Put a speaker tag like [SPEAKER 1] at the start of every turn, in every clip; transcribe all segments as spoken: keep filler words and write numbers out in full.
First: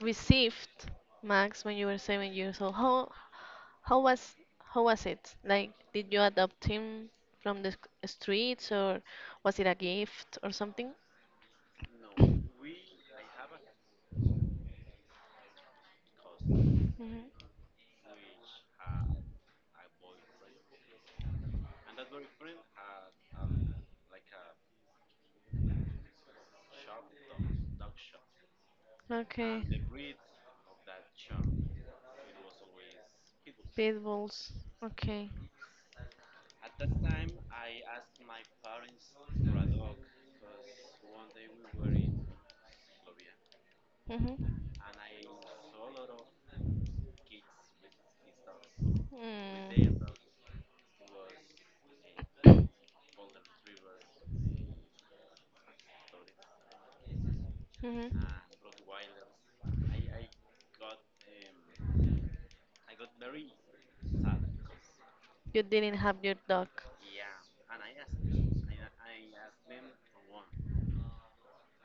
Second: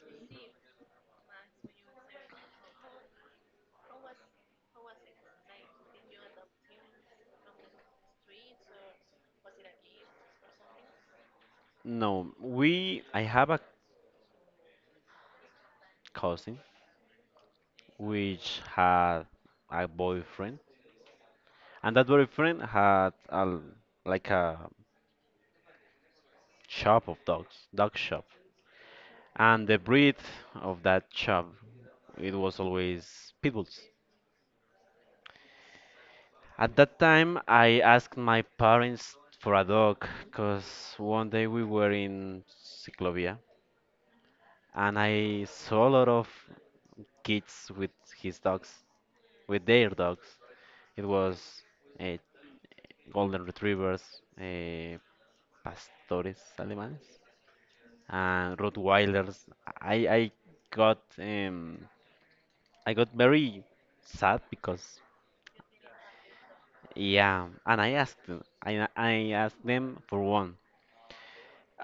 [SPEAKER 1] received Max when you were seven years old. How how was how was it? Like, did you adopt him from the sc- streets, or was it a gift or something?
[SPEAKER 2] No, we I have a cousin
[SPEAKER 1] Hmm.
[SPEAKER 2] which had a boyfriend, and that boyfriend had a like a shop of dogs, dog shop,
[SPEAKER 1] Okay,
[SPEAKER 2] and the breed of that shop it was always pit bulls.
[SPEAKER 1] pit bulls. Okay.
[SPEAKER 2] At that time, I asked my parents for a dog because one day we were in Ciclovia
[SPEAKER 1] Mm-hmm.
[SPEAKER 2] and I saw a lot of kids with his dogs, with their
[SPEAKER 1] Mm.
[SPEAKER 2] dogs. It was uh, golden retrievers, uh, pastores alemanes,
[SPEAKER 1] Hmm.
[SPEAKER 2] and Rottweilers. I I got um I got very sad because
[SPEAKER 1] You didn't have your dog.
[SPEAKER 2] yeah, and I asked them- I I asked them for one,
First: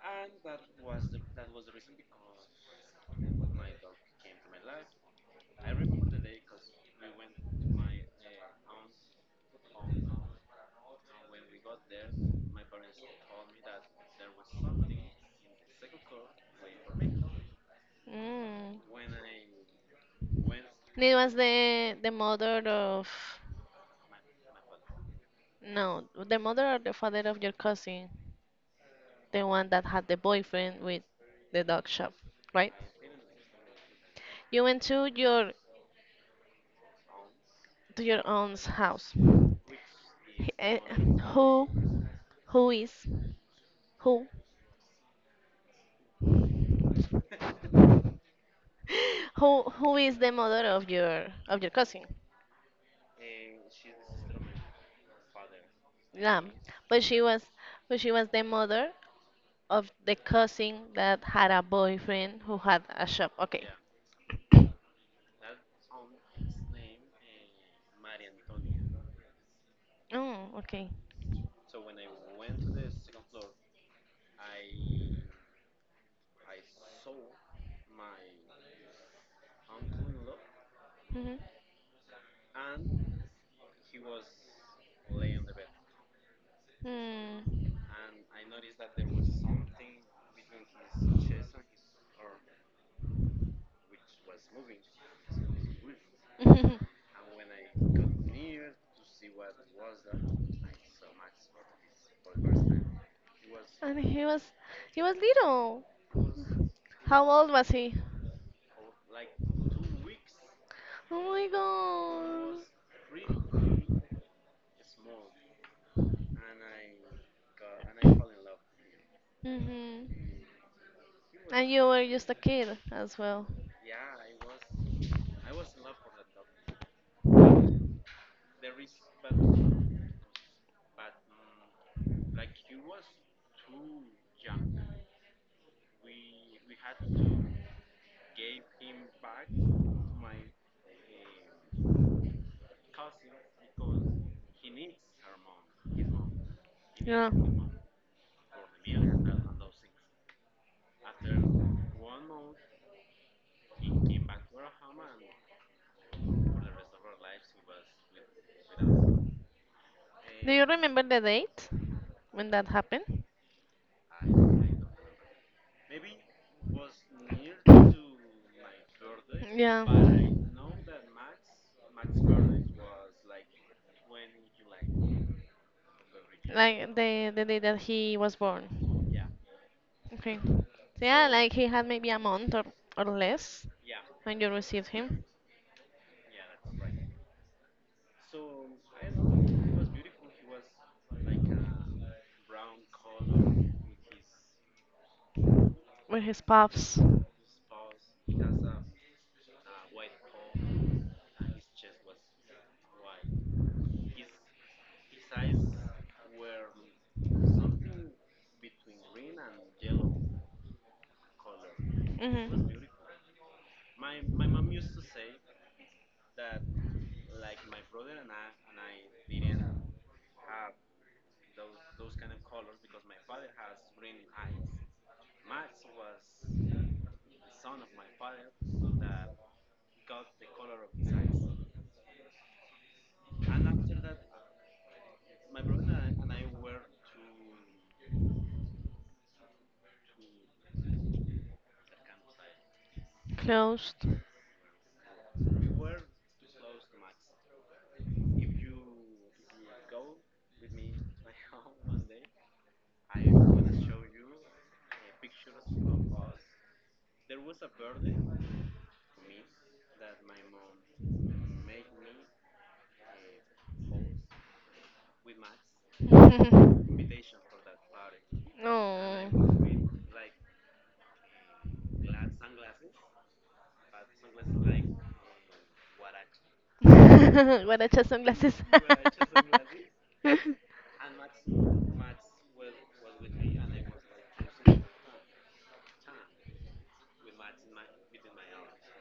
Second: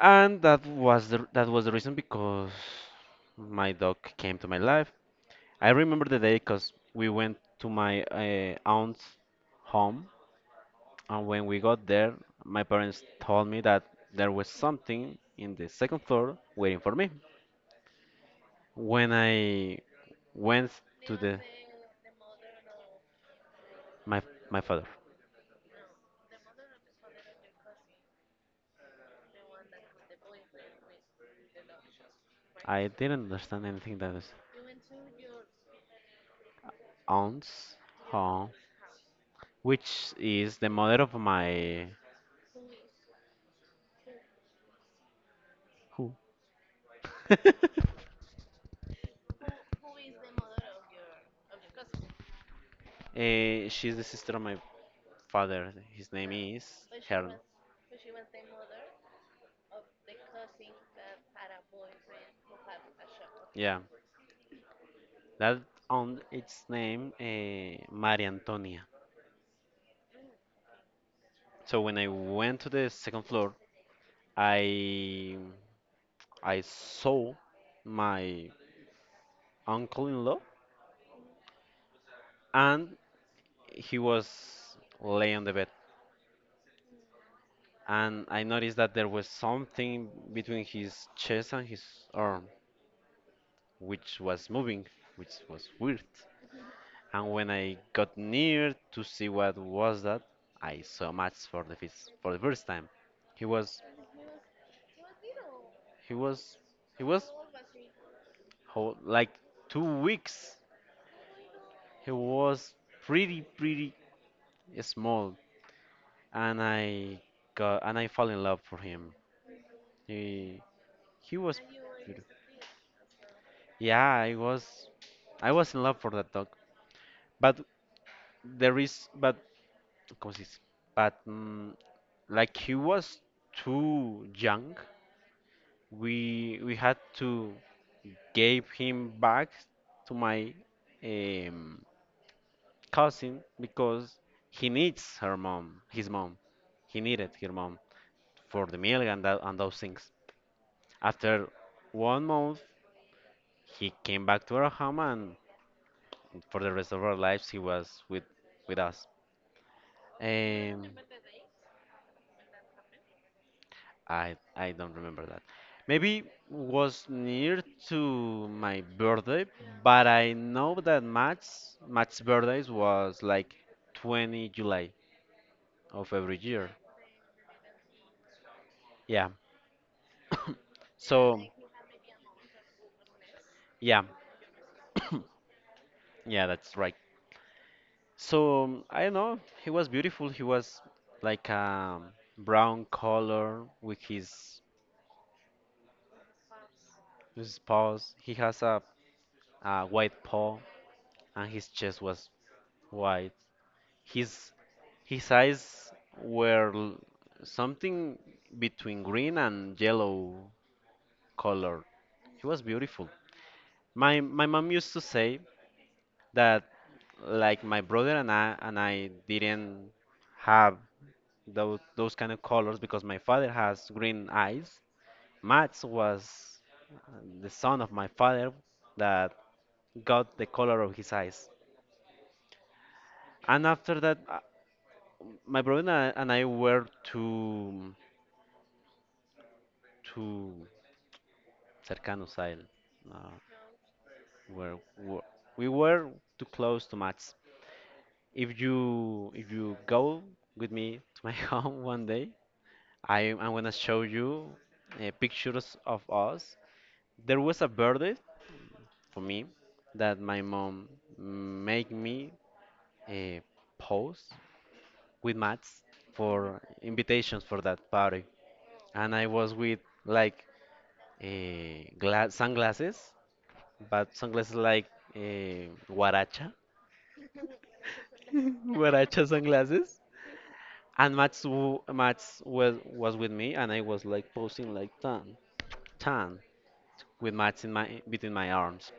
[SPEAKER 2] and that was the, that was the reason because my dog came to my life. I remember the day because we went to my uh, aunt's home. And when we got there, my parents told me that there was something in the second floor waiting for me.
[SPEAKER 1] Mm.
[SPEAKER 2] When I went
[SPEAKER 1] And it
[SPEAKER 2] to
[SPEAKER 1] was
[SPEAKER 2] the
[SPEAKER 1] the the mother of,
[SPEAKER 2] my my father,
[SPEAKER 1] no, the mother or the father of your cousin, the one that had the boyfriend with the dog shop, right?
[SPEAKER 2] I didn't understand anything that was
[SPEAKER 1] You went to your
[SPEAKER 2] aunts,
[SPEAKER 1] to your
[SPEAKER 2] huh?
[SPEAKER 1] aunt's house.
[SPEAKER 2] Which
[SPEAKER 1] He-
[SPEAKER 2] is the
[SPEAKER 1] eh,
[SPEAKER 2] mother of
[SPEAKER 1] Who
[SPEAKER 2] my
[SPEAKER 1] who is who
[SPEAKER 2] who?
[SPEAKER 1] who who is the mother of your of your cousin?
[SPEAKER 2] Eh, she's the sister of my father. His name
[SPEAKER 1] Yeah,
[SPEAKER 2] is
[SPEAKER 1] but she
[SPEAKER 2] Helen.
[SPEAKER 1] was but she was the mother of the cousin that had a boyfriend who had a shop. Okay.
[SPEAKER 2] Yeah, that aunt. Its name uh, Maria Antonia.
[SPEAKER 1] Oh, okay.
[SPEAKER 2] So when I went to the second floor, I I saw my uncle-in-law,
[SPEAKER 1] Mhm.
[SPEAKER 2] and he was lay on the bed,
[SPEAKER 1] Hmm.
[SPEAKER 2] and I noticed that there was something between his chest and his arm which was moving, which was weird. And when I got near to see what was that, I saw Max for the first for the first time. He was
[SPEAKER 1] And he was he was little.
[SPEAKER 2] he was he was
[SPEAKER 1] How old was he?
[SPEAKER 2] how, like two weeks.
[SPEAKER 1] Oh
[SPEAKER 2] He
[SPEAKER 1] my god.
[SPEAKER 2] was pretty pretty small, and I got and I fell in love for him.
[SPEAKER 1] Mhm.
[SPEAKER 2] He he was
[SPEAKER 1] And you were
[SPEAKER 2] beautiful.
[SPEAKER 1] just a kid as well.
[SPEAKER 2] Yeah, I was I was in love for that dog. But there is but ¿cómo se dice? But mm, like he was too young, we we had to give him back to my um, cousin because he needs her mom, his mom. He
[SPEAKER 1] Yeah.
[SPEAKER 2] needed her mom for the milk and that, and those things. After one month, he came back to our home, and for the rest of our lives, he was with with us.
[SPEAKER 1] Do you
[SPEAKER 2] Um,
[SPEAKER 1] remember the date when that happened?
[SPEAKER 2] I I don't remember that. Maybe was near to my birthday,
[SPEAKER 1] Yeah.
[SPEAKER 2] but I know that Matt's Matt's birthdays was like twenty July of every year.
[SPEAKER 1] Like the the day that he was born.
[SPEAKER 2] Yeah.
[SPEAKER 1] Okay. So yeah,
[SPEAKER 2] So
[SPEAKER 1] like he had maybe a month, or, or less
[SPEAKER 2] yeah,
[SPEAKER 1] when you received him
[SPEAKER 2] yeah, that's right. So um, I don't know. He was beautiful. He was like um brown color with his.
[SPEAKER 1] with his pups.
[SPEAKER 2] His paws, he has a, a white paw, and his chest was white. His his eyes were l- something between green and yellow color. He was
[SPEAKER 1] Hmm.
[SPEAKER 2] beautiful. My my mom used to say that like my brother and I and I didn't have those those kind of colors because my father has green eyes. Max was uh, the son of my father that got the color of his eyes. And after that, uh, my brother and I, and I were to to cercanos al, uh,
[SPEAKER 1] Closed.
[SPEAKER 2] where were- we were too close to Mats. If you if you go with me to my home one day, I I'm gonna show you uh, pictures of us. There was a birthday for me that my mom made me uh, pose with Mats for invitations for that party, and I
[SPEAKER 1] No.
[SPEAKER 2] was with like eh, gla sunglasses, but sunglasses like eh, guaracha,
[SPEAKER 1] Guaracha sunglasses.
[SPEAKER 2] guaracha sunglasses. And Mats, w- Mats was was with me, and I was like posing like tan, tan, with Mats in my between my arms.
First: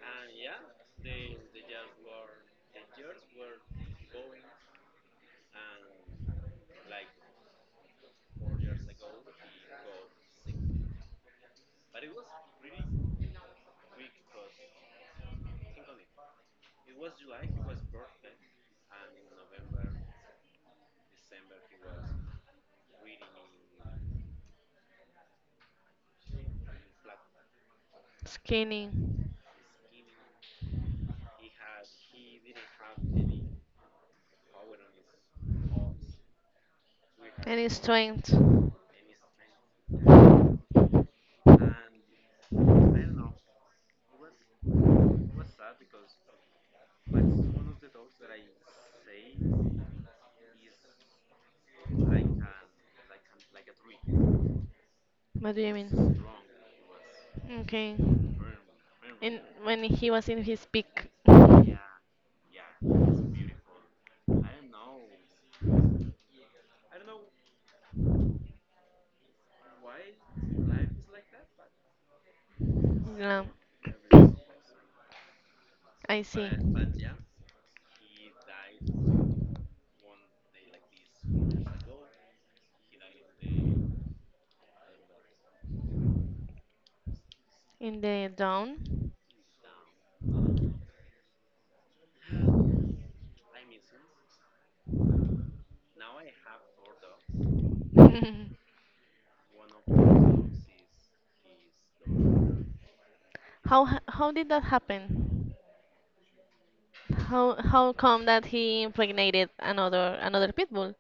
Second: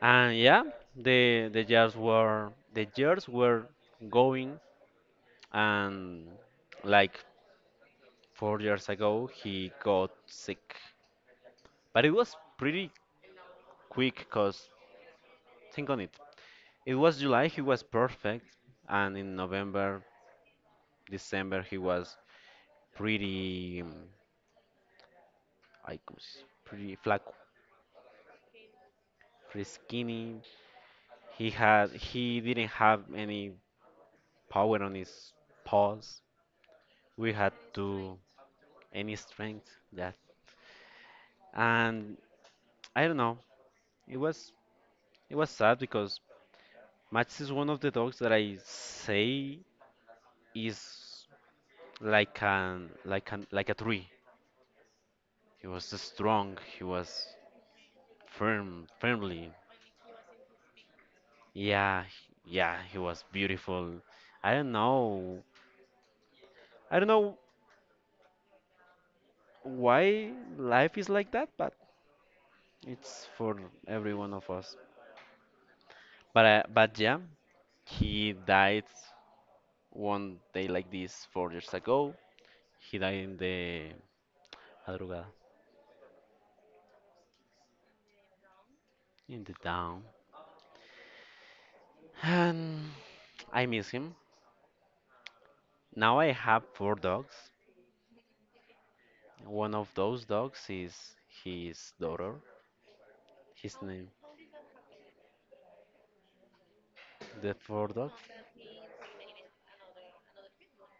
[SPEAKER 2] And yeah, the the jars were the jars were going, and like four years ago he got sick, but it was pretty quick, cause think on it. It was July, he was perfect, and in November, December, he was pretty, um, like, s- pretty flaco,
[SPEAKER 1] Skinny.
[SPEAKER 2] pretty skinny. He had, he didn't have any power on his paws. We had
[SPEAKER 1] Any
[SPEAKER 2] to
[SPEAKER 1] strength.
[SPEAKER 2] any strength, yeah. And I don't know, it was, it was sad because Max is one of the dogs that I say is like an, like an, like a tree.
[SPEAKER 1] What do
[SPEAKER 2] He
[SPEAKER 1] you
[SPEAKER 2] was
[SPEAKER 1] mean?
[SPEAKER 2] strong. He was
[SPEAKER 1] Okay.
[SPEAKER 2] firm,
[SPEAKER 1] In
[SPEAKER 2] firmly.
[SPEAKER 1] when he was in his peak.
[SPEAKER 2] Yeah, yeah, he was beautiful. I don't know. I don't know why life is like that, but it's
[SPEAKER 1] Yeah,
[SPEAKER 2] for every one of us.
[SPEAKER 1] I
[SPEAKER 2] But
[SPEAKER 1] see.
[SPEAKER 2] uh, but yeah, he died one day like this four years ago. He died in the madrugada,
[SPEAKER 1] In the down.
[SPEAKER 2] in the town. And I miss him. Now I have four dogs. One of those dogs is his daughter. His
[SPEAKER 1] How ha-
[SPEAKER 2] name,
[SPEAKER 1] how did that happen?
[SPEAKER 2] the
[SPEAKER 1] How
[SPEAKER 2] four
[SPEAKER 1] how
[SPEAKER 2] dogs.
[SPEAKER 1] come that he impregnated another another pit bull?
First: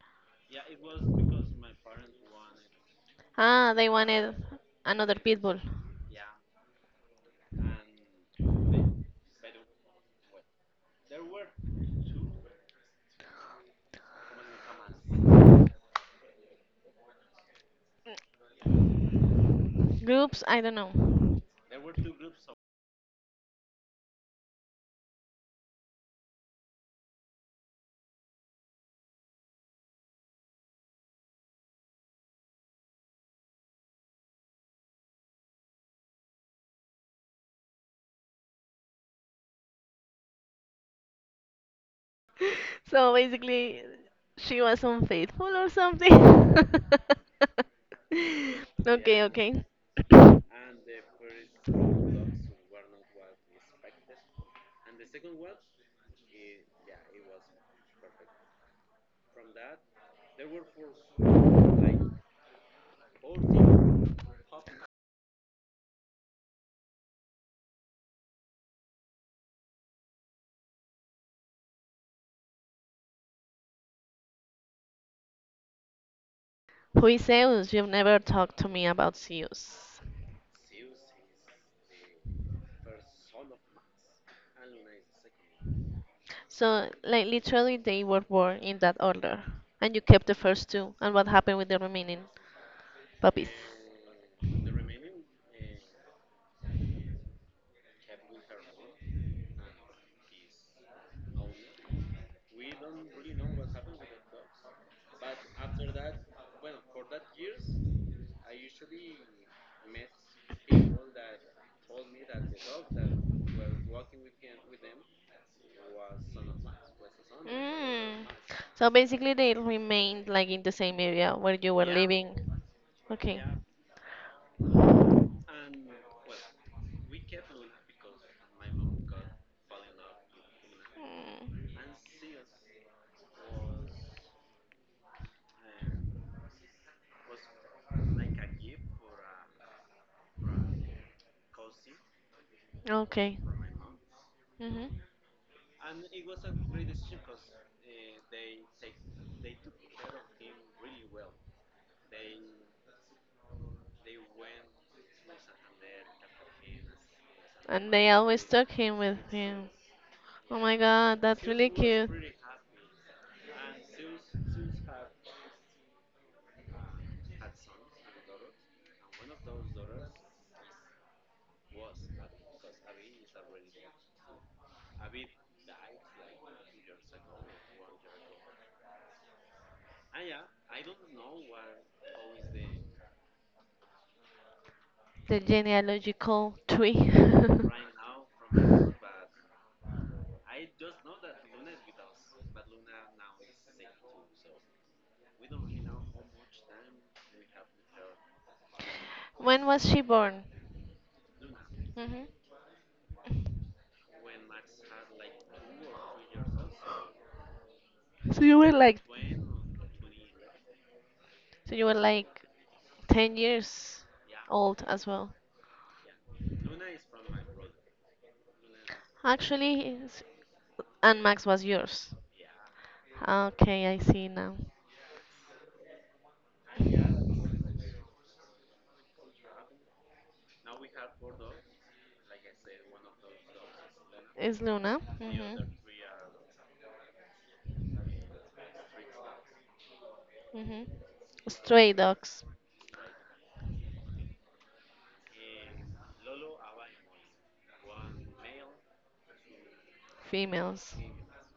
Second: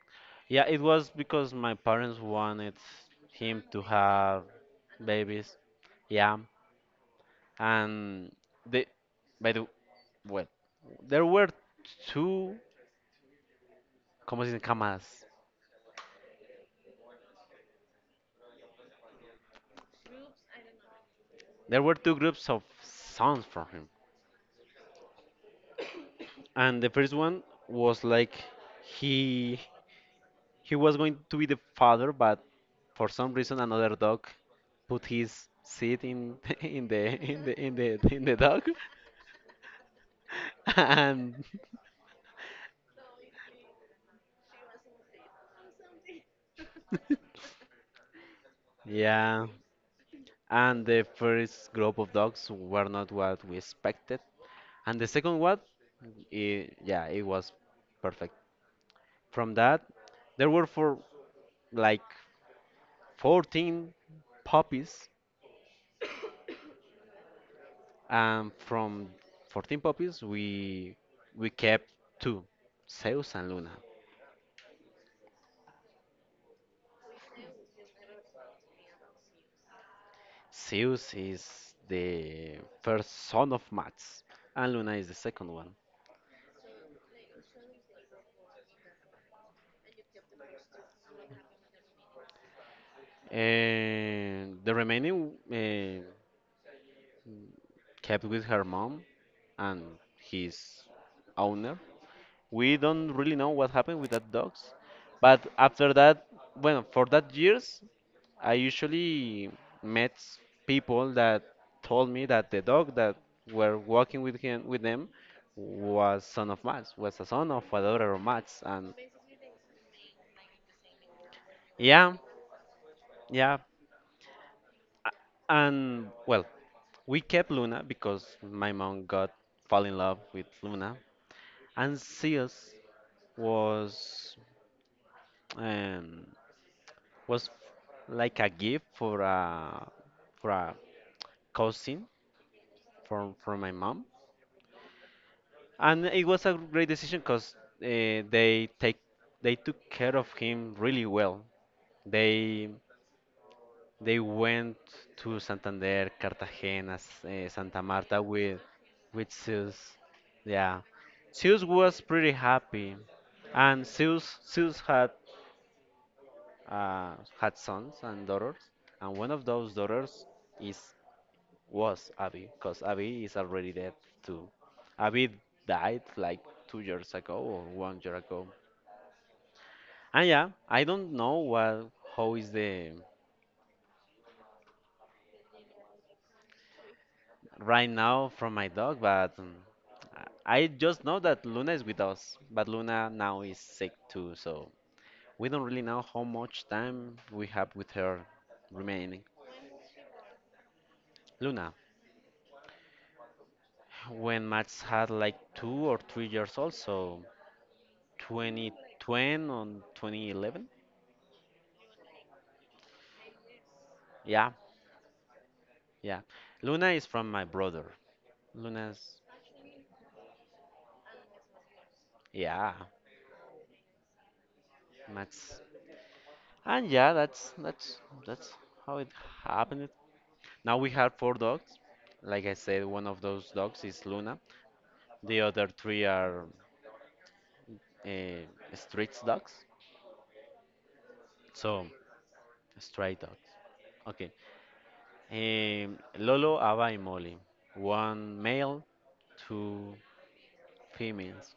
[SPEAKER 2] Yeah, it was because my parents wanted him
[SPEAKER 1] Ah,
[SPEAKER 2] to
[SPEAKER 1] they wanted
[SPEAKER 2] have
[SPEAKER 1] another pit
[SPEAKER 2] babies.
[SPEAKER 1] bull.
[SPEAKER 2] Yeah, and they, by the well, there were two, como se dicen, camas.
[SPEAKER 1] Groups, I don't know.
[SPEAKER 2] There were two groups of sons for him, and the first one was like he he was going to be the father, but for some reason another dog put his seed in in the in the in the in the dog, and
[SPEAKER 1] So basically, she was unfaithful or something. Okay,
[SPEAKER 2] yeah.
[SPEAKER 1] okay.
[SPEAKER 2] And the first group of dogs were not what we expected, and the second one, it, yeah, it was perfect. From that there were for like fourteen puppies, and from fourteen puppies we we kept two, Zeus and Luna.
[SPEAKER 1] Who is Zeus? You've never talked to me about Zeus.
[SPEAKER 2] Zeus is the first son of Mats, and Luna is the second one.
[SPEAKER 1] So, like, literally, they were born in that order. And you kept the first two. And what happened with the remaining puppies?
[SPEAKER 2] And the remaining uh, kept with her mom and his owner. We don't really know what happened with that dogs, but after that, well, for that years, I usually met people that told me that the dog that were walking with him with them was son of Mats, was a son of a daughter of
[SPEAKER 1] Mm.
[SPEAKER 2] Mats,
[SPEAKER 1] So
[SPEAKER 2] and
[SPEAKER 1] basically, they remained like in the same area where you were
[SPEAKER 2] yeah,
[SPEAKER 1] living. Okay.
[SPEAKER 2] yeah, and well, we kept Luna because my mom got fall in love with Luna,
[SPEAKER 1] Mm.
[SPEAKER 2] and Zeus was. Um, was like a gift for a for a cousin from
[SPEAKER 1] Okay.
[SPEAKER 2] from my mom,
[SPEAKER 1] Hmm.
[SPEAKER 2] and it was a great decision because uh, they take they took care of him really well. They they went to Santander, Cartagena, S- eh, Santa
[SPEAKER 1] And they
[SPEAKER 2] Marta
[SPEAKER 1] always
[SPEAKER 2] with
[SPEAKER 1] took him with
[SPEAKER 2] with
[SPEAKER 1] him.
[SPEAKER 2] Zeus.
[SPEAKER 1] Oh my
[SPEAKER 2] Yeah,
[SPEAKER 1] God, that's
[SPEAKER 2] Zeus
[SPEAKER 1] really
[SPEAKER 2] was
[SPEAKER 1] cute.
[SPEAKER 2] pretty happy, and Zeus Zeus had uh, had sons and daughters, and one of those daughters is was Abby, because Abby is already dead too. Abby died like two years ago or one year ago. And yeah, I don't know what how is the
[SPEAKER 1] The genealogical tree.
[SPEAKER 2] right now from my dog, but um, I I just know that Luna is with us, but Luna now is sick too, so we don't really know how much time we have with her remaining.
[SPEAKER 1] When was she born?
[SPEAKER 2] Luna,
[SPEAKER 1] Hmm.
[SPEAKER 2] when Max had like two or three years old, so
[SPEAKER 1] So you were like,
[SPEAKER 2] twenty ten or twenty eleven,
[SPEAKER 1] so you were like ten years
[SPEAKER 2] yeah.
[SPEAKER 1] old as well.
[SPEAKER 2] Yeah. Luna is from my brother. Luna's,
[SPEAKER 1] Actually, it's- and Max was yours.
[SPEAKER 2] yeah,
[SPEAKER 1] Okay, I see now.
[SPEAKER 2] Max. And yeah, that's that's that's how it happened. Now we have four dogs. Like I said, one of those dogs is Luna.
[SPEAKER 1] It's Luna.
[SPEAKER 2] The
[SPEAKER 1] Mhm.
[SPEAKER 2] other three are uh, street dogs.
[SPEAKER 1] Mhm.
[SPEAKER 2] So
[SPEAKER 1] Stray dogs,
[SPEAKER 2] stray dogs. Okay. Um, Lolo, Ava, and Molly. One male, two
[SPEAKER 1] females.
[SPEAKER 2] females.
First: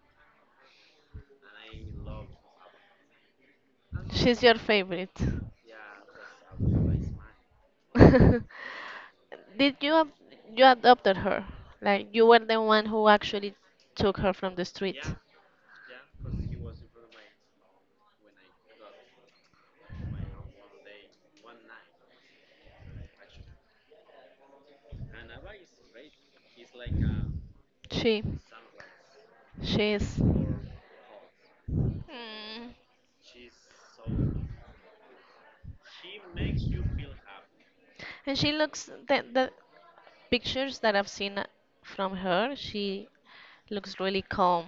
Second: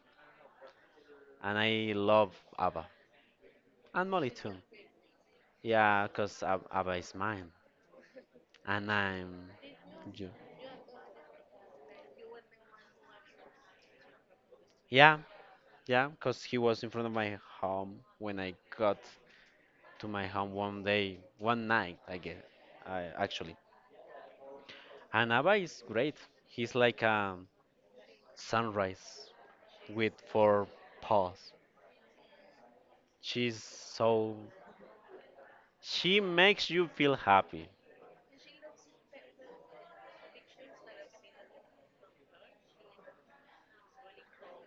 [SPEAKER 2] And I love Ava. And Molly
[SPEAKER 1] She's
[SPEAKER 2] too.
[SPEAKER 1] your favorite.
[SPEAKER 2] Yeah, because Abba is mine. And I'm
[SPEAKER 1] Did you ab-
[SPEAKER 2] you.
[SPEAKER 1] you adopted her? Like you were the one who actually took her from the street.
[SPEAKER 2] Yeah, yeah, because he was in front of my home when I got to my home one day, one night, I guess, I, actually. And Abba is great. He's like a
[SPEAKER 1] She
[SPEAKER 2] sunrise
[SPEAKER 1] she
[SPEAKER 2] with
[SPEAKER 1] is.
[SPEAKER 2] four paws.
[SPEAKER 1] Hmm.
[SPEAKER 2] She's so. She makes you feel happy.
[SPEAKER 1] And she looks that that pictures that I've seen from her, she looks really calm.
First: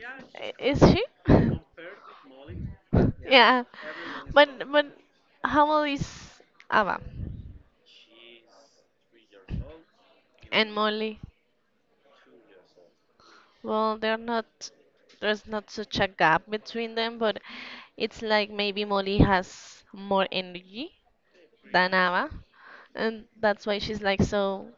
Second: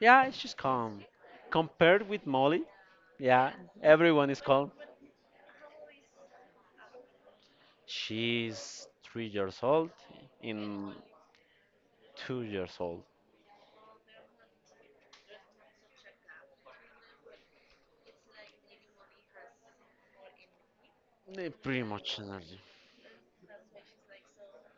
[SPEAKER 2] Yeah,
[SPEAKER 1] I-
[SPEAKER 2] she's
[SPEAKER 1] Is she?
[SPEAKER 2] calm. Compared with Molly, yeah,
[SPEAKER 1] Yeah.
[SPEAKER 2] everyone is
[SPEAKER 1] But
[SPEAKER 2] calm.
[SPEAKER 1] but how old is Ava
[SPEAKER 2] She's three years old,
[SPEAKER 1] and
[SPEAKER 2] in
[SPEAKER 1] Molly?
[SPEAKER 2] two years old.
[SPEAKER 1] Well, they're not there's not such a gap between them, but it's like maybe Molly has more energy
[SPEAKER 2] Eh, Pretty
[SPEAKER 1] than
[SPEAKER 2] much
[SPEAKER 1] Ava,
[SPEAKER 2] energy.
[SPEAKER 1] and that's why she's like so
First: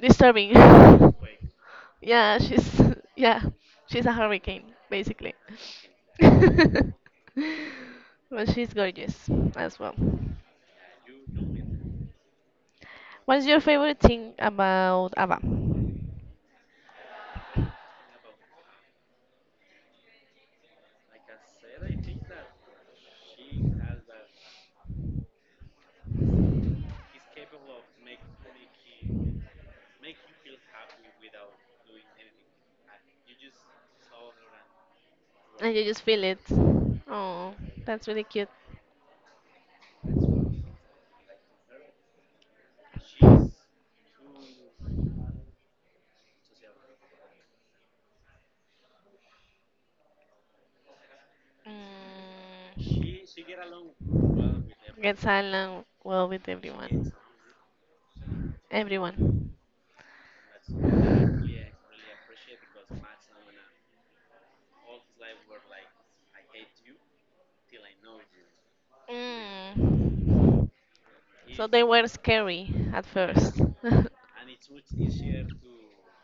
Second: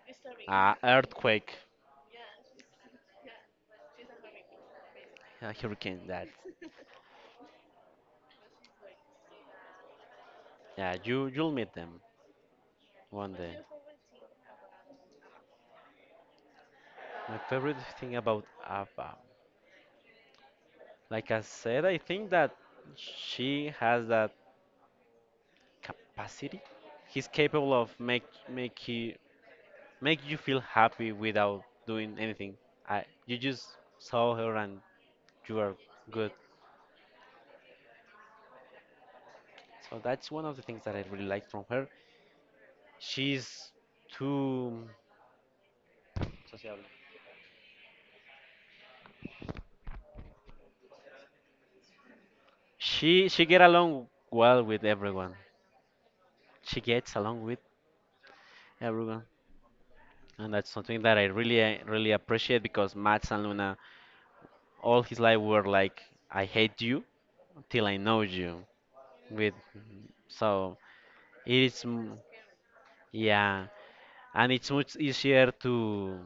[SPEAKER 1] disturbing.
[SPEAKER 2] Uh, earthquake,
[SPEAKER 1] Yeah, she's yeah, she's a hurricane basically.
[SPEAKER 2] a hurricane. That
[SPEAKER 1] But she's gorgeous as well.
[SPEAKER 2] Yeah, you you'll meet them one
[SPEAKER 1] What's
[SPEAKER 2] day.
[SPEAKER 1] your favorite thing about Ava? And
[SPEAKER 2] My favorite thing about Ava, like I said, I think that she has that capacity. He's capable of make make he make you feel happy without doing anything. I You just saw her and you are
[SPEAKER 1] you just feel
[SPEAKER 2] good.
[SPEAKER 1] it. Oh, that's really cute.
[SPEAKER 2] So that's one of the things that I really like from her. She's too.
[SPEAKER 1] Mm,
[SPEAKER 2] She she get along well with
[SPEAKER 1] gets
[SPEAKER 2] everyone.
[SPEAKER 1] along well with
[SPEAKER 2] She
[SPEAKER 1] everyone.
[SPEAKER 2] gets along with everyone,
[SPEAKER 1] Everyone.
[SPEAKER 2] and that's something that I really uh, really appreciate because Max and Luna all his life were like, I hate you till I know you. With,
[SPEAKER 1] Mm.
[SPEAKER 2] so
[SPEAKER 1] So they
[SPEAKER 2] it's
[SPEAKER 1] were
[SPEAKER 2] m-.
[SPEAKER 1] scary at first.
[SPEAKER 2] Yeah, and it's much easier to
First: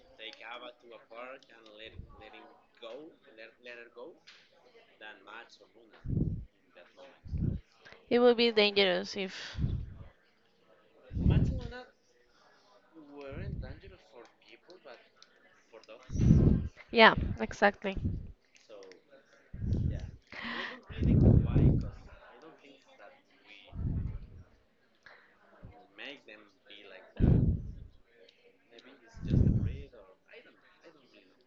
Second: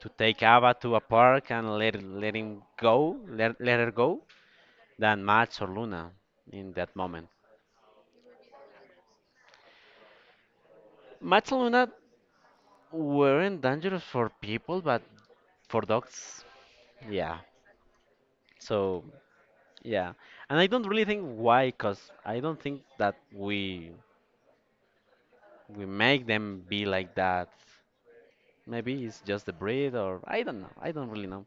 [SPEAKER 2] to take Ava to a park and let let him go, let, let her go, than Max or Luna in that moment.
[SPEAKER 1] It would be dangerous if.
[SPEAKER 2] Max and Luna weren't dangerous for people, but for dogs,
[SPEAKER 1] Yeah,
[SPEAKER 2] yeah.
[SPEAKER 1] exactly.
[SPEAKER 2] So yeah, and I don't really think why, cause I don't think that we we make them be like that. Maybe it's just the breed, or I don't know. I don't really know.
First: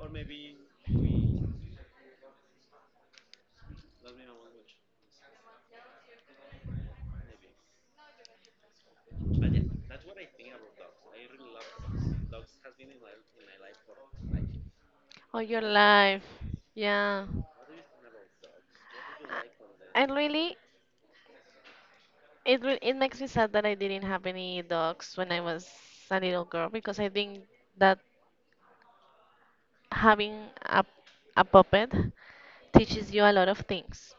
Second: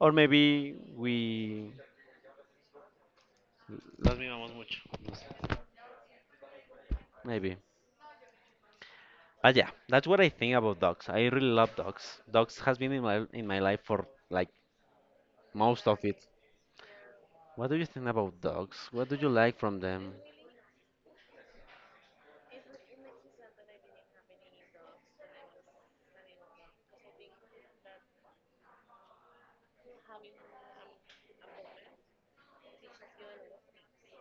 [SPEAKER 2] Or maybe we las mimamos mucho. No sé. Maybe. But yeah, that's what I think about dogs. I really love dogs. Dogs has been in my in my life for like
[SPEAKER 1] All your
[SPEAKER 2] most of
[SPEAKER 1] life.
[SPEAKER 2] it.
[SPEAKER 1] Yeah.
[SPEAKER 2] What do you think about dogs? What do you like from
[SPEAKER 1] And
[SPEAKER 2] them?
[SPEAKER 1] really, it re it makes me sad that I didn't have any dogs when I was a little girl, because I think that having a a puppet teaches you a lot of things,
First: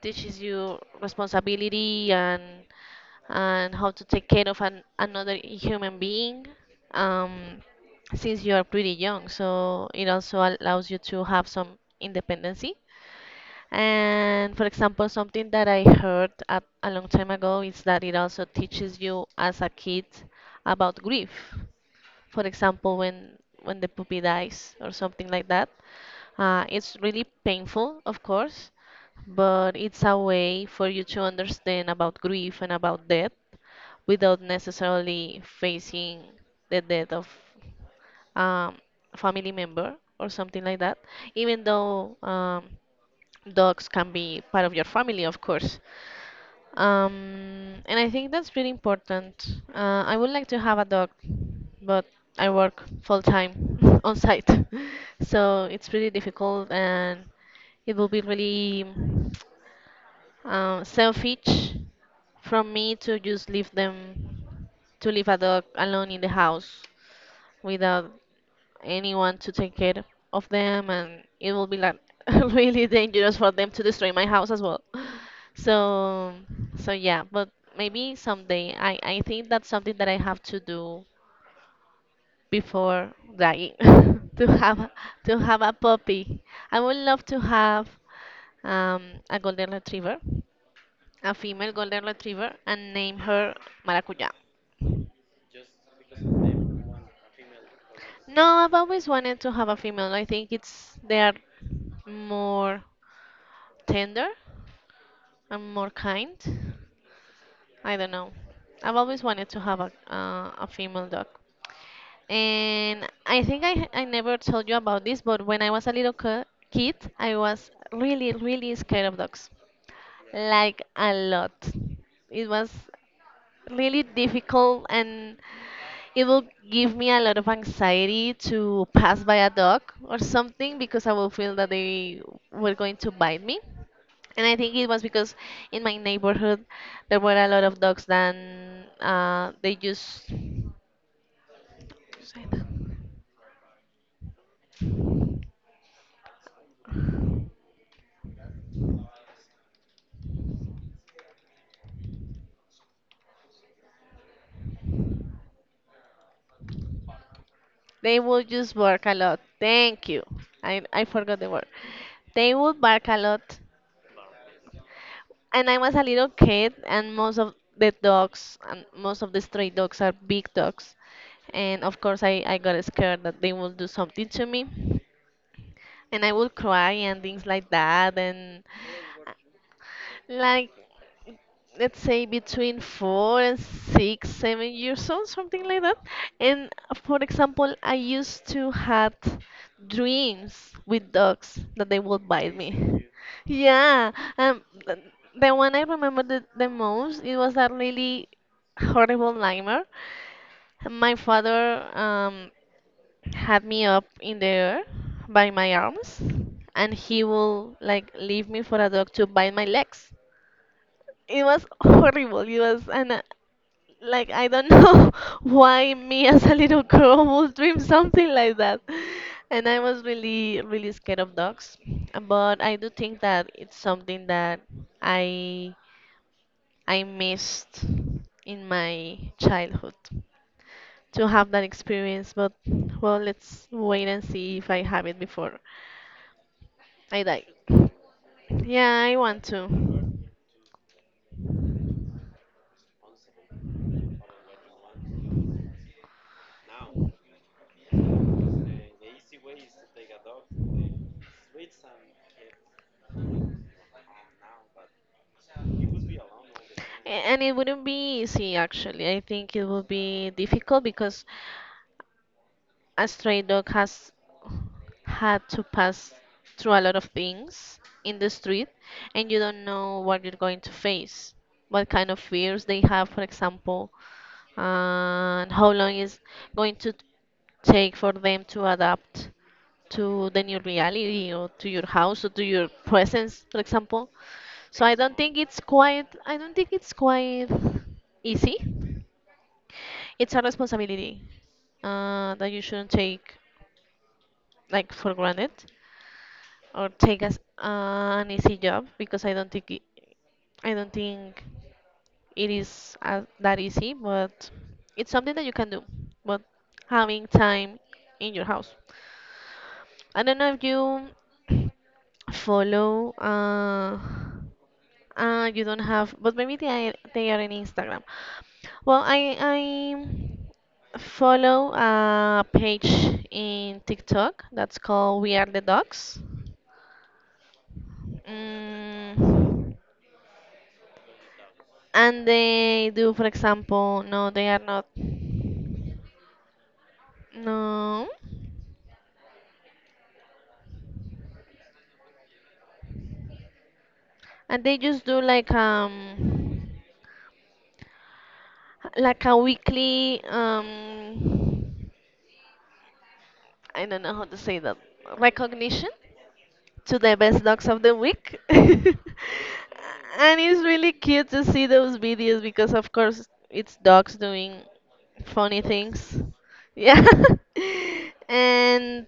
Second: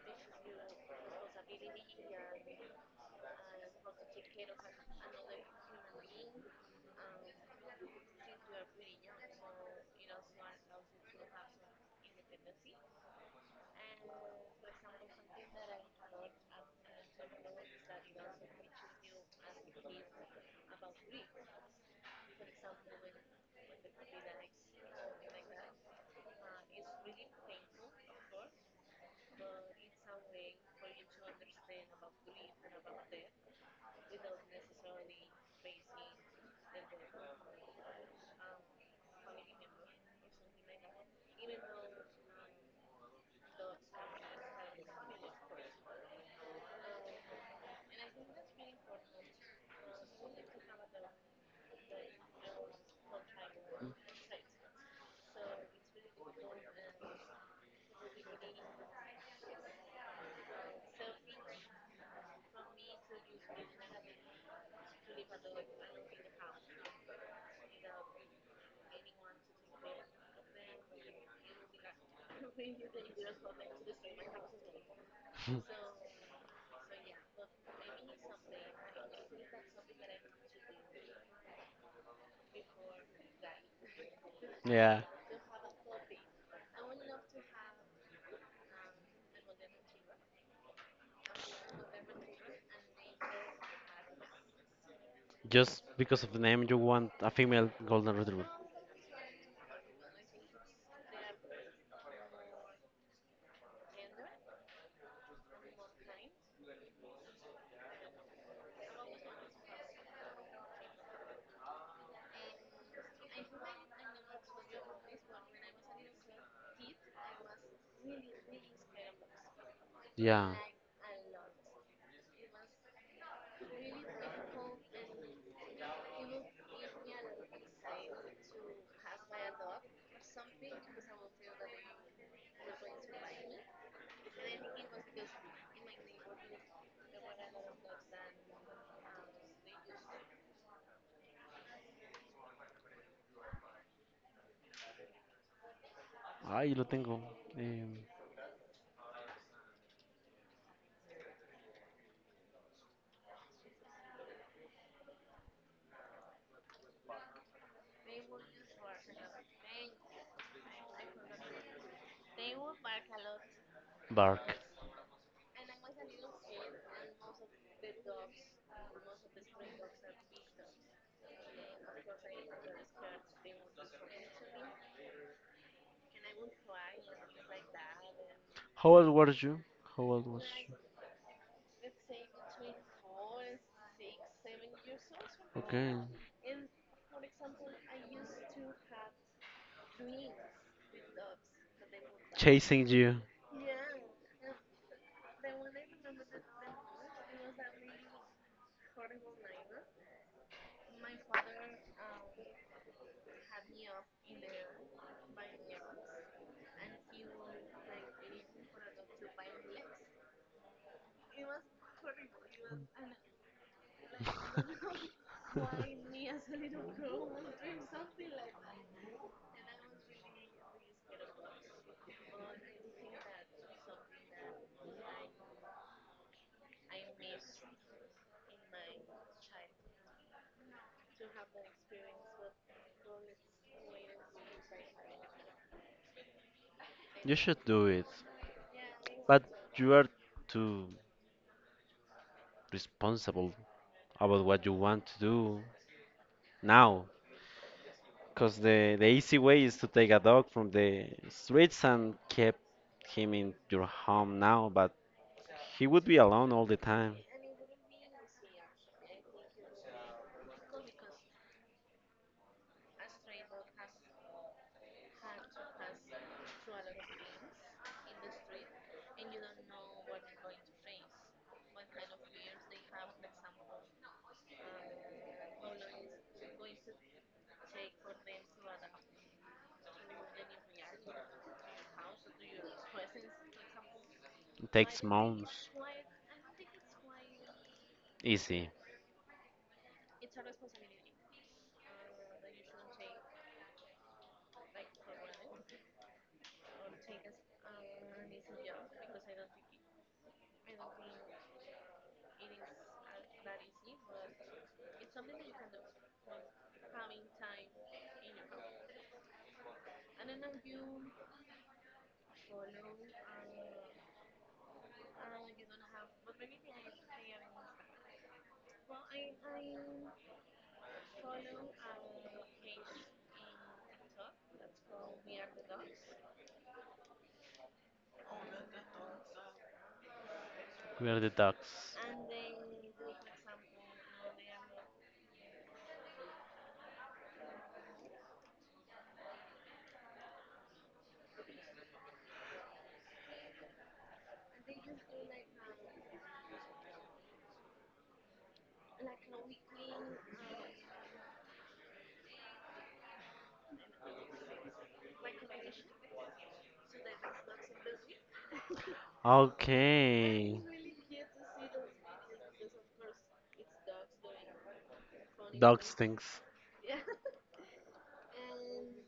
[SPEAKER 1] teaches you responsibility and and how to take care of an, another human being, um, since you are pretty young. So it also allows you to have some independency. And for example, something that I heard a, a long time ago is that it also teaches you as a kid about grief, for example, when when the puppy dies or something like that. Uh, it's really painful, of course, but it's a way for you to understand about grief and about death without necessarily facing the death of, um, family member or something like that, even though, um, dogs can be part of your family, of course. Um, and I think that's really important. Uh, I would like to have a dog, but I work full time on site, so it's really difficult, and it will be really uh, selfish from me to just leave them to leave a dog alone in the house without anyone to take care of them, and it will be like really dangerous for them to destroy my house as well. So so yeah, but maybe someday i i think that's something that I have to do before dying to have a-
[SPEAKER 2] Yeah,
[SPEAKER 1] to have a puppy. I would love to have, um, a golden retriever, a female golden retriever, and name her Maracuya.
[SPEAKER 2] just because of the name, you want a female golden
[SPEAKER 1] No,
[SPEAKER 2] retriever.
[SPEAKER 1] I've always wanted to have a female. I think it's they are more tender. I'm more kind. I don't know. I've always wanted to have a uh, a female dog. And I think I I never told you about this, but when I was a little ki- kid, I was really really scared of dogs.
[SPEAKER 2] Yeah.
[SPEAKER 1] Like a lot. It was really difficult, and it will give me a lot of anxiety to pass by a dog or something, because I will feel that they were going to bite me. And I think it was because in my neighborhood there were a lot of dogs that uh, they just
[SPEAKER 2] Ah, yo lo tengo. em,
[SPEAKER 1] they would just bark a lot. Thank you. I, I forgot the word. They would bark a lot.
[SPEAKER 2] Bark.
[SPEAKER 1] And I was a little kid, and most of the dogs, and most of the stray dogs are big dogs. And of course, I, I got scared that they will do something to me. And I would cry and things like that. And
[SPEAKER 2] How old were you? How old was
[SPEAKER 1] like
[SPEAKER 2] you?
[SPEAKER 1] let's say between four and six, seven years old, something like
[SPEAKER 2] Okay.
[SPEAKER 1] that. And uh, for example, I used to have dreams with dogs that they would bite
[SPEAKER 2] Chasing
[SPEAKER 1] me.
[SPEAKER 2] you.
[SPEAKER 1] Yeah, um, th- the one I remember the, the most, it was a really horrible nightmare. My father, um, had me up in the air by my arms, and he will like leave me for a dog to bite my legs. It was horrible. It was, and uh, like I don't know why me as a little girl would dream something like that. And I was really, really scared of dogs. But I do think that it's something that I I missed in my childhood, to have that experience. But well, let's wait and see if I have it before I
[SPEAKER 2] You
[SPEAKER 1] die.
[SPEAKER 2] should do it.
[SPEAKER 1] Yeah, I want
[SPEAKER 2] But
[SPEAKER 1] to.
[SPEAKER 2] you are too responsible about what you want to do now. Because the, the easy way is to take a dog from the streets and keep him in your home now, but he would be alone all the time.
[SPEAKER 1] And it wouldn't be easy, actually. I think it would be difficult because a stray dog has had to pass through a lot of things in the street, and you don't know what you're going to face, what kind of fears they have, for example, and how long is going to take for them to adapt to the new reality, or to your house, or to your presence, for example.
[SPEAKER 2] It
[SPEAKER 1] So I
[SPEAKER 2] takes
[SPEAKER 1] don't think it's
[SPEAKER 2] months.
[SPEAKER 1] quite I don't think it's quite easy.
[SPEAKER 2] Easy.
[SPEAKER 1] It's a responsibility, uh, that you shouldn't take like for granted or take as an easy job, because I don't think it, I don't think it is as, that easy, but it's something that you can do. But having time in your house. I don't know if you follow. Uh, Uh, you don't have, but maybe they are, they are in Instagram. Well, I I follow a page in TikTok that's called We Are the Dogs. Mm,
[SPEAKER 2] We are the dogs.
[SPEAKER 1] and they do, for example, no, they are not. No, and they just do like, um like a weekly, um I don't know how to say that, recognition to the best dogs of the week. And
[SPEAKER 2] Okay.
[SPEAKER 1] it's really cute to see those videos because, of course, it's dogs doing funny
[SPEAKER 2] Dogs
[SPEAKER 1] things.
[SPEAKER 2] things.
[SPEAKER 1] Yeah. And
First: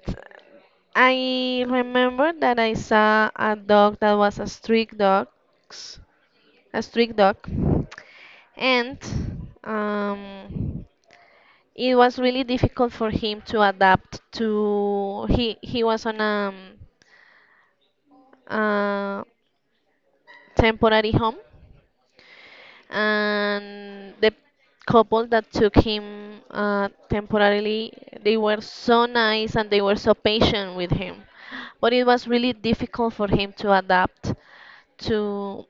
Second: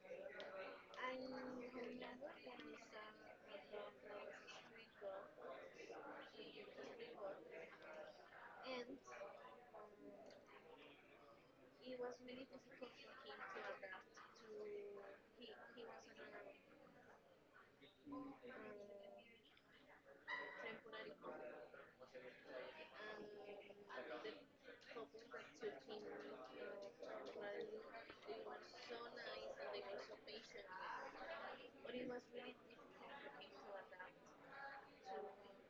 [SPEAKER 1] I remember that I saw a dog that was a street dog, a street dog, and um, it was really difficult for him to adapt to. He he was on a, uh, temporary home, and the couple that took him, uh, temporarily, they were so nice, and they were so patient with him, but it was really difficult for him to adapt to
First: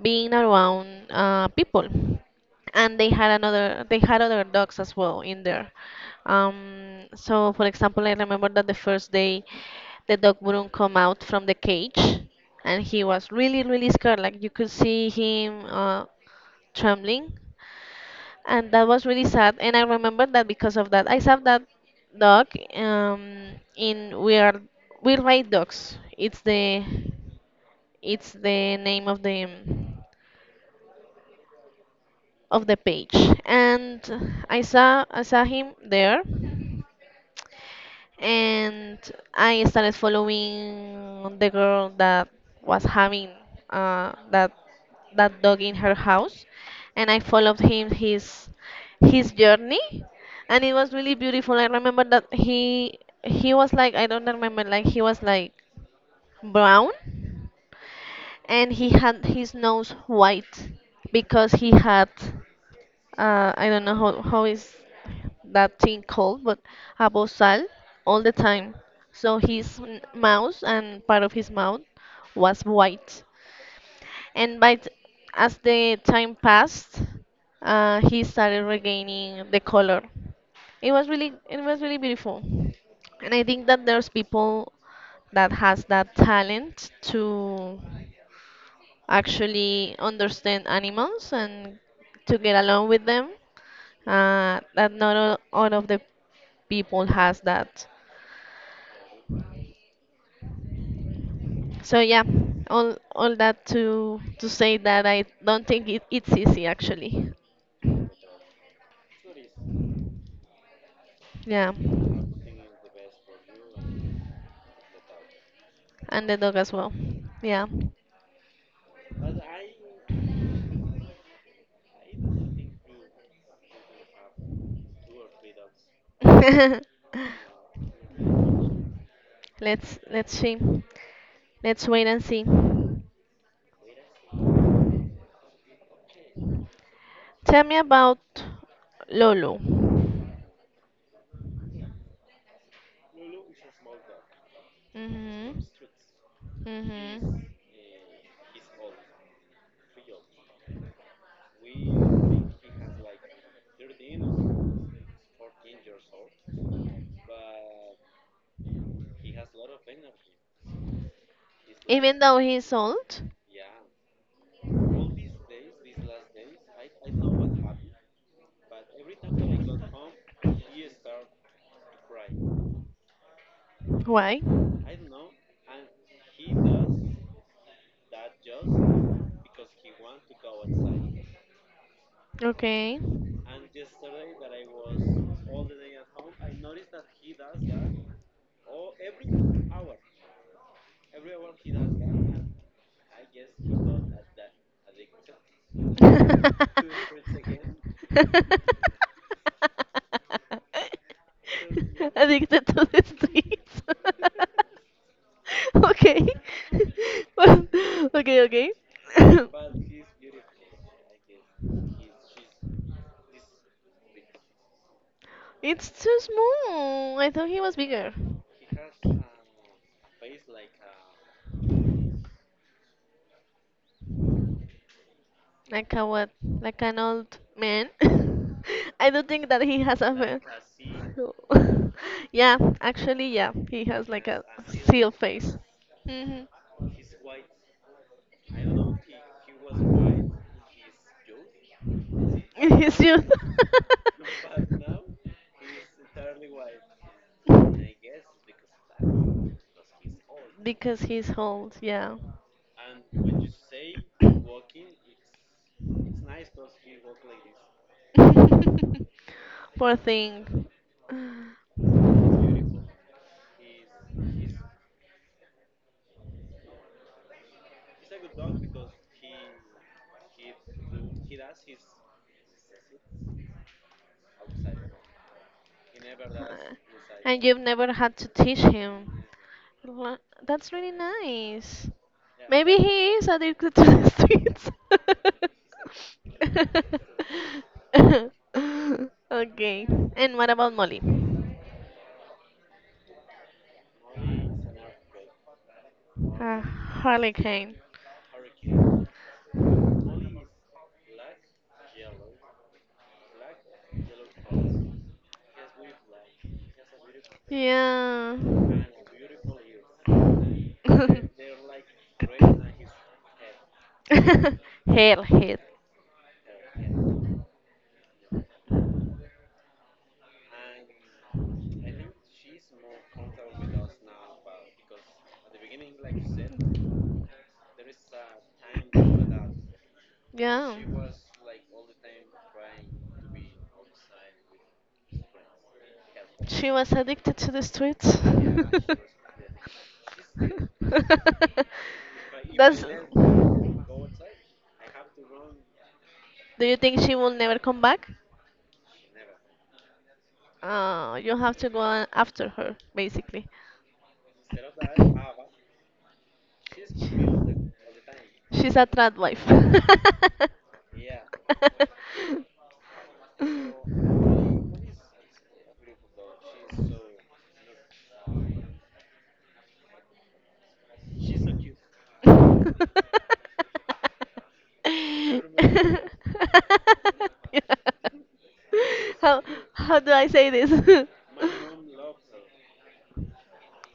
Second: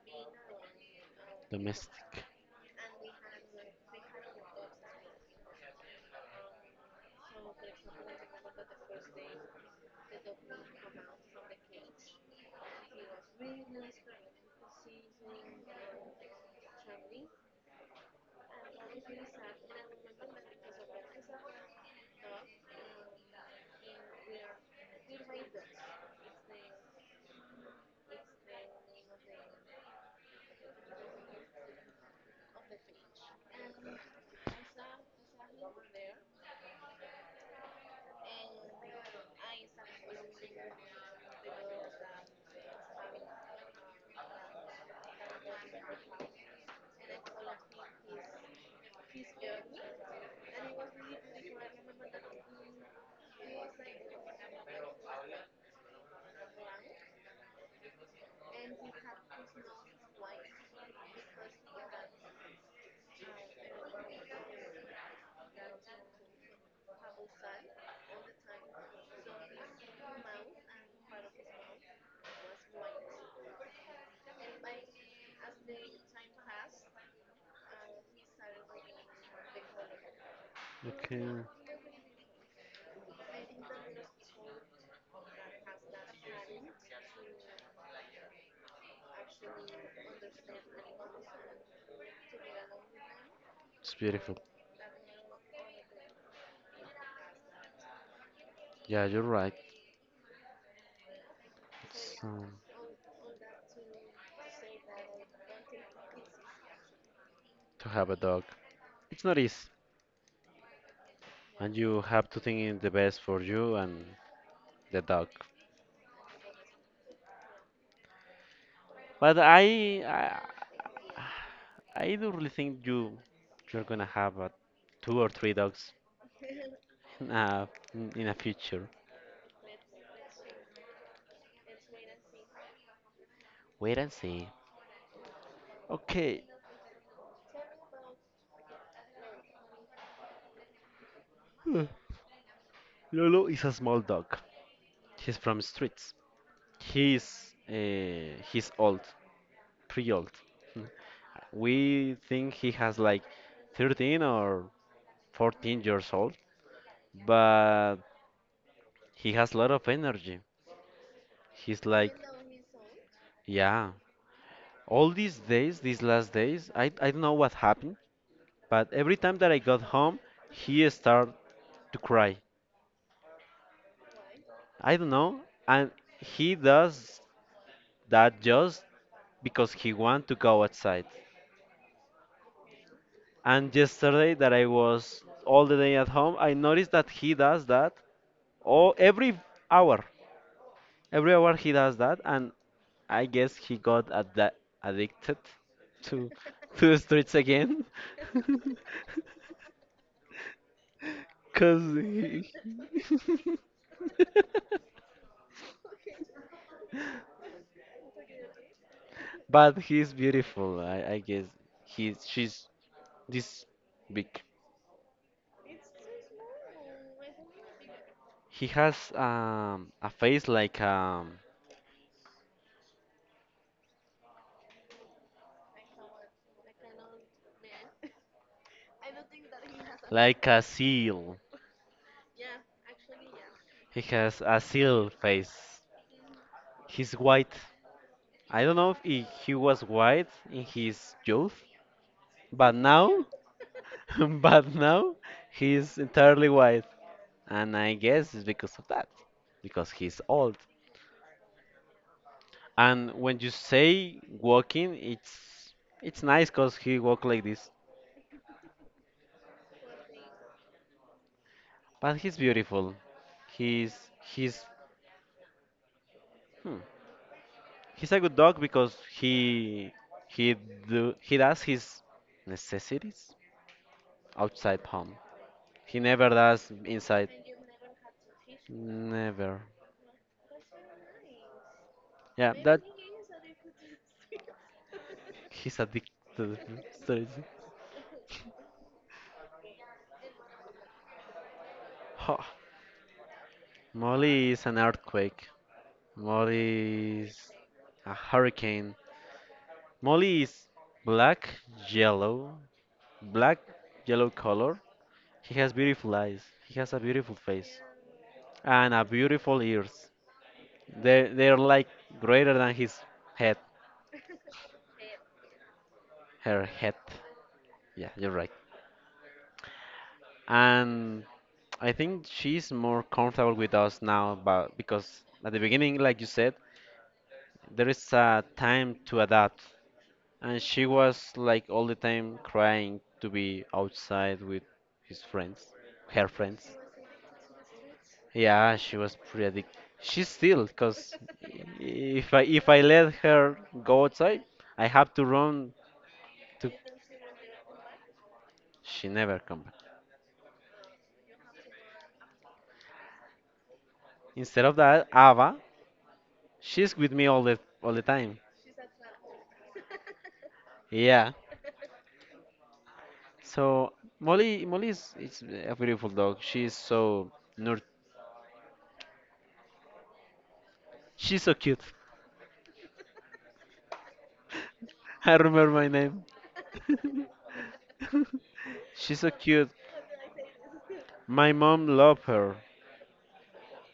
[SPEAKER 1] being around, uh, people.
[SPEAKER 2] Domestic.
[SPEAKER 1] And they had another they had other dogs as well in there, um, so for example, I remember that the first day, the dog wouldn't come out from the cage, and he was really really scared, like you could see him, uh, trembling, and that was really sad. And I remember that because of that I saw that dog, um in, we are We Ride Dogs, it's the it's the name of the of the page. And i saw i saw him there. And I started following the girl that was having, uh, that that dog in her house, and I followed him, his his journey, and it was really beautiful. I remember that he he was like, I don't remember, like he was like brown, and he had his nose white because he had, uh, I don't know how, how is that thing called, but Abosal all the time. So his n- mouth and part of his mouth was white. And by t- as the time passed, uh, he started regaining the color. It was really
[SPEAKER 2] Okay.
[SPEAKER 1] it was really beautiful. And I think that there's people that has that talent to actually understand animals and to get along with them,
[SPEAKER 2] It's beautiful.
[SPEAKER 1] uh, that not all, all of the people has that.
[SPEAKER 2] Yeah, you're right.
[SPEAKER 1] So
[SPEAKER 2] It's,
[SPEAKER 1] yeah,
[SPEAKER 2] um,
[SPEAKER 1] all all that to to say that I don't think it, it's easy actually.
[SPEAKER 2] to have a dog. It's not easy,
[SPEAKER 1] Yeah,
[SPEAKER 2] and you have to think in the best for you and the dog.
[SPEAKER 1] and the dog as well. Yeah.
[SPEAKER 2] But I, I, I do really think you, you're gonna have a, two or three dogs in a, in in a future.
[SPEAKER 1] Let's let's see. Let's wait and see.
[SPEAKER 2] Wait and see. Okay.
[SPEAKER 1] Tell me about Lolo.
[SPEAKER 2] Uh, Lolo is a small dog. He's
[SPEAKER 1] Mhm.
[SPEAKER 2] from streets. He's
[SPEAKER 1] Mhm.
[SPEAKER 2] uh, he's old, pretty old. Hmm. We think he has like thirteen or fourteen years old, but he has a lot of energy. He's like,
[SPEAKER 1] Even though he's old.
[SPEAKER 2] yeah. All these days, these last days, I I don't know what happened, but every time that I got home, he started to cry.
[SPEAKER 1] Why?
[SPEAKER 2] I don't know, and he does that just because he want to go outside.
[SPEAKER 1] Okay.
[SPEAKER 2] And yesterday that I was all the day at home, I noticed that he does that all every hour. Every hour he does that, and I guess he got ad- addicted to to streets again. Cause he...
[SPEAKER 1] Addicted to the streets. Okay. Well, okay, okay.
[SPEAKER 2] But he's beautiful. I, I guess he's she's this big.
[SPEAKER 1] It's too small. I thought he was bigger.
[SPEAKER 2] He has um a face like um
[SPEAKER 1] Like a what? Like an old man? I don't think that he has a
[SPEAKER 2] like a seal.
[SPEAKER 1] fa- yeah, actually, yeah, he
[SPEAKER 2] He
[SPEAKER 1] has like
[SPEAKER 2] has
[SPEAKER 1] a
[SPEAKER 2] a
[SPEAKER 1] seal
[SPEAKER 2] seal
[SPEAKER 1] face.
[SPEAKER 2] face.
[SPEAKER 1] Hmm.
[SPEAKER 2] He's white. I don't know if he he was white in his youth, but
[SPEAKER 1] In his
[SPEAKER 2] now,
[SPEAKER 1] youth.
[SPEAKER 2] but now he's entirely white. And I guess it's because of that, because he's old.
[SPEAKER 1] Because he's old, yeah.
[SPEAKER 2] And when you say walking, it's it's nice because he walk like this.
[SPEAKER 1] Poor thing.
[SPEAKER 2] But he's beautiful. He's he's hmm, he's a good dog because he he do he does his necessities outside home. He never
[SPEAKER 1] Uh,
[SPEAKER 2] does inside.
[SPEAKER 1] And you've never had to teach him.
[SPEAKER 2] Never.
[SPEAKER 1] Wha- That's really nice.
[SPEAKER 2] Yeah,
[SPEAKER 1] Maybe
[SPEAKER 2] that
[SPEAKER 1] he is addicted to the streets.
[SPEAKER 2] he's addicted to surgery.
[SPEAKER 1] Okay. And what about Molly?
[SPEAKER 2] Huh. Molly is an earthquake.
[SPEAKER 1] A
[SPEAKER 2] Molly is
[SPEAKER 1] hurricane.
[SPEAKER 2] a hurricane. Molly is black, yellow, black, yellow color. He has beautiful eyes. He has a beautiful face
[SPEAKER 1] Yeah.
[SPEAKER 2] and a beautiful ears. They they're like greater than his head,
[SPEAKER 1] Hell, hell.
[SPEAKER 2] her head. Yeah, you're right. And I think she's more comfortable with us now, but because at the beginning, like you said, there is a time to adapt, and
[SPEAKER 1] Yeah.
[SPEAKER 2] she was like all the time crying to be outside with his friends, her
[SPEAKER 1] She
[SPEAKER 2] friends.
[SPEAKER 1] was addicted to the streets.
[SPEAKER 2] Yeah, she was pretty addic- she's still, because if I if I
[SPEAKER 1] That's.
[SPEAKER 2] let her go outside, I have to run
[SPEAKER 1] Do
[SPEAKER 2] to.
[SPEAKER 1] you think she will never come back?
[SPEAKER 2] She never come back.
[SPEAKER 1] Oh, you have to go a- after her, basically.
[SPEAKER 2] Instead of that, Ava, she's with me all the all the time.
[SPEAKER 1] She's a trad wife.
[SPEAKER 2] Yeah. So Molly, Molly is, is a beautiful dog. She's so nur- she's so cute. I remember my name. She's so
[SPEAKER 1] how
[SPEAKER 2] cute.
[SPEAKER 1] how do I say this?
[SPEAKER 2] My mom loved her.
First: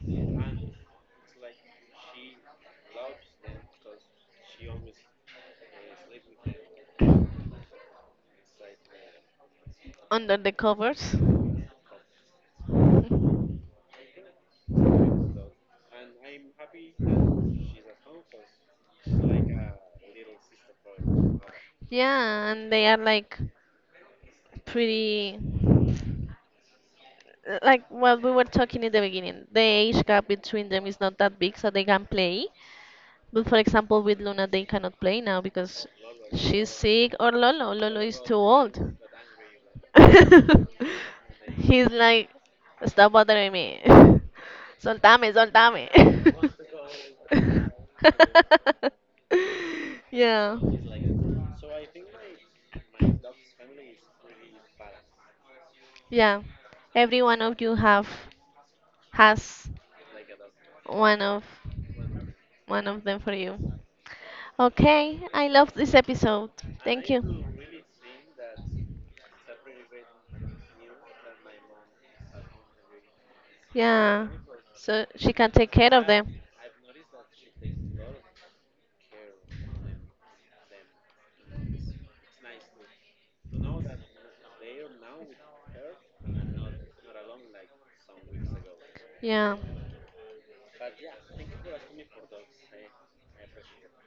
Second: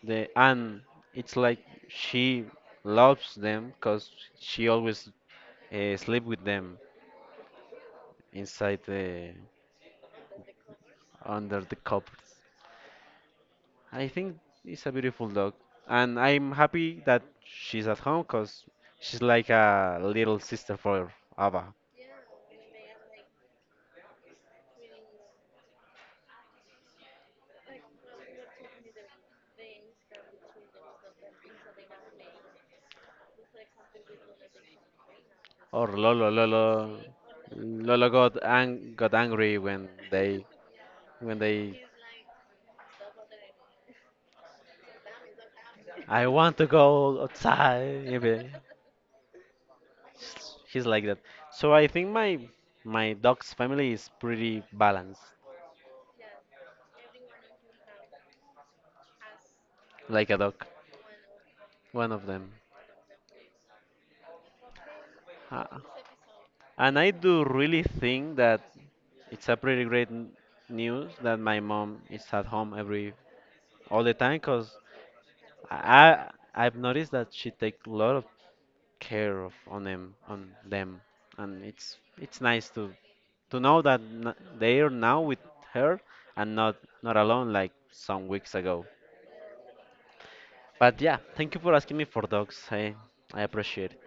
[SPEAKER 2] The and it's like she loves them because she always uh, sleep with them inside the
[SPEAKER 1] Under the covers.
[SPEAKER 2] under the covers. I think it's a beautiful dog, and I'm happy that she's at home because she's like a little sister for Ava.
[SPEAKER 1] Yeah, and they are like pretty like what we were talking in the beginning. The age gap between them is not that big, so they can play. But for example, with Luna, they cannot play now because
[SPEAKER 2] Or Lolo, Lolo,
[SPEAKER 1] she's sick, or Lolo. Lolo
[SPEAKER 2] Lolo
[SPEAKER 1] is
[SPEAKER 2] got
[SPEAKER 1] too old.
[SPEAKER 2] ang got angry when they when they
[SPEAKER 1] He's like, stop bothering me. Soltame, soltame.
[SPEAKER 2] I want to go outside. Yeah, but
[SPEAKER 1] Yeah.
[SPEAKER 2] he's like that. So I think my my dog's family is pretty balanced,
[SPEAKER 1] Yeah. Every one of you have has
[SPEAKER 2] like a dog,
[SPEAKER 1] one of
[SPEAKER 2] one of them.
[SPEAKER 1] one of them for you. Okay, I love
[SPEAKER 2] Uh,
[SPEAKER 1] this episode.
[SPEAKER 2] and
[SPEAKER 1] Thank
[SPEAKER 2] I do
[SPEAKER 1] you.
[SPEAKER 2] really think that it's a pretty great n- news that my mom is at home every all the
[SPEAKER 1] Yeah.
[SPEAKER 2] time, cause
[SPEAKER 1] So she can take care of
[SPEAKER 2] I
[SPEAKER 1] them.
[SPEAKER 2] I've noticed that she takes a lot of care of on them on them and it's it's nice to to know that n- they're now with her and not not alone like some weeks ago.
[SPEAKER 1] Yeah.
[SPEAKER 2] But yeah, thank you for asking me for dogs. I i appreciate it.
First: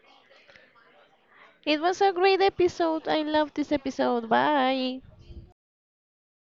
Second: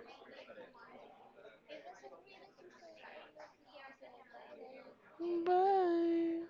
[SPEAKER 1] It was a great episode. I love this episode. Bye.
[SPEAKER 2] Bye.